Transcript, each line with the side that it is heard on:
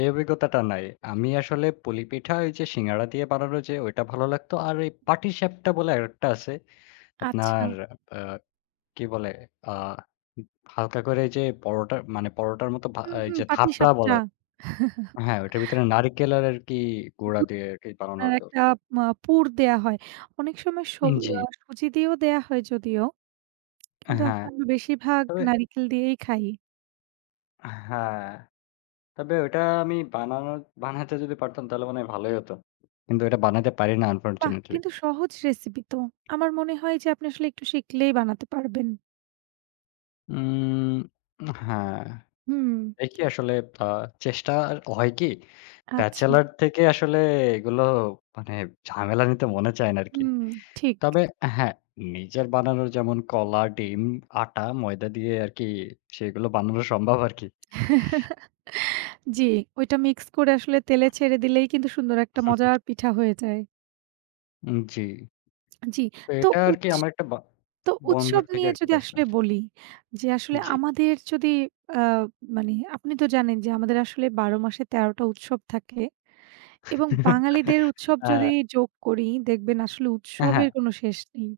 left: এই অভিজ্ঞতাটা নাই। আমি আসলে পুলি পিঠা ওইযে সিঙ্গাড়া দিয়ে বানানো যে ঐটা ভালো লাগতো। আর এই পাটিসাপটা বলে আরেকটা আছে। আপনার
right: আচ্ছা।
left: আ কি বলে আ উ হালকা করে যে পরোটা মানে পরোটার মত বা
right: হুম, হুম।
left: এইযে ধাপড়া বলো
right: পাটিসাপটা।
left: হ্যাঁ, ওইটার ভেতরে নারকেলের আরকি
right: উ
left: গোড়া দিয়ে আরকি বানানো
right: আপনার
left: হতো।
right: একটা আ পুর দেওয়া হয় অনেক সময় সু
left: উম জি।
right: আ সুজি দিয়েও দেওয়া হয় যদিও, কিন্তু
left: হ্যাঁ।
right: আসলে আমরা বেশিরভাগ
left: তবে
right: নারিকেল দিয়েই খাই।
left: হ্যাঁ। তবে ওটা আমি বানানো বানাতে যদি পারতাম তাহলে মনে হয় ভালোই হত। কিন্তু ওটা বানাতে পারি না
right: বাহ!
left: আনফরচুনেটলি।
right: কিন্তু সহজ রেসিপি তো। আমার মনে হয় যে আপনি আসলে একটু শিখলেই বানাতে পারবেন।
left: উম হ্যাঁ।
right: হুম।
left: এই কি আসলে আ চেষ্টা হয় কি
right: আচ্ছা।
left: ব্যাচেলর থেকে আসলে এগুলো মানে ঝামেলা নিতে মনে চায় না আরকি।
right: হুম, ঠিক।
left: তবে হ্যাঁ, নিজের বানানো যেমন কলা, ডিম, আটা, ময়দা দিয়ে আরকি সেগুলো বানানো সম্ভব আরকি।
right: জি, ওইটা মিক্স করে আসলে তেলে ছেড়ে দিলেই কিন্তু সুন্দর একটা মজার পিঠা হয়ে যায়।
left: উ জি।
right: আ জি,
left: তো
right: তো
left: এটা আরকি
right: উৎস
left: আমার একটা ব
right: তো
left: বন্ধুর
right: উৎসব
left: থেকে
right: নিয়ে
left: আরকি
right: যদি
left: পেয়েছিলাম।
right: আসলে বলি, যে আসলে
left: জি।
right: আমাদের যদি অ্যা মানে আপনি তো জানেন যে আমাদের আসলে ১২ মাসে ১৩ টা উৎসব থাকে এবং বাঙালিদের উৎসব যদি
left: হ্যাঁ।
right: যোগ করি, দেখবেন আসলে
left: হ্যাঁ।
right: উৎসবের কোনো শেষ নেই।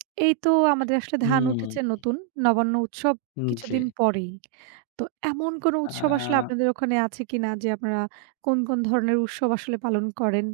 right: এই তো আমাদের আসলে ধান
left: হুম।
right: উঠেছে নতুন। নবান্ন উৎসব
left: উ জি।
right: কিছুদিন পরেই। তো এমন কোনো উৎসব আসলে
left: আ
right: আপনাদের ওখানে আছে কিনা যে আপনারা কোন, কোন ধরনের উৎসব আসলে পালন করেন?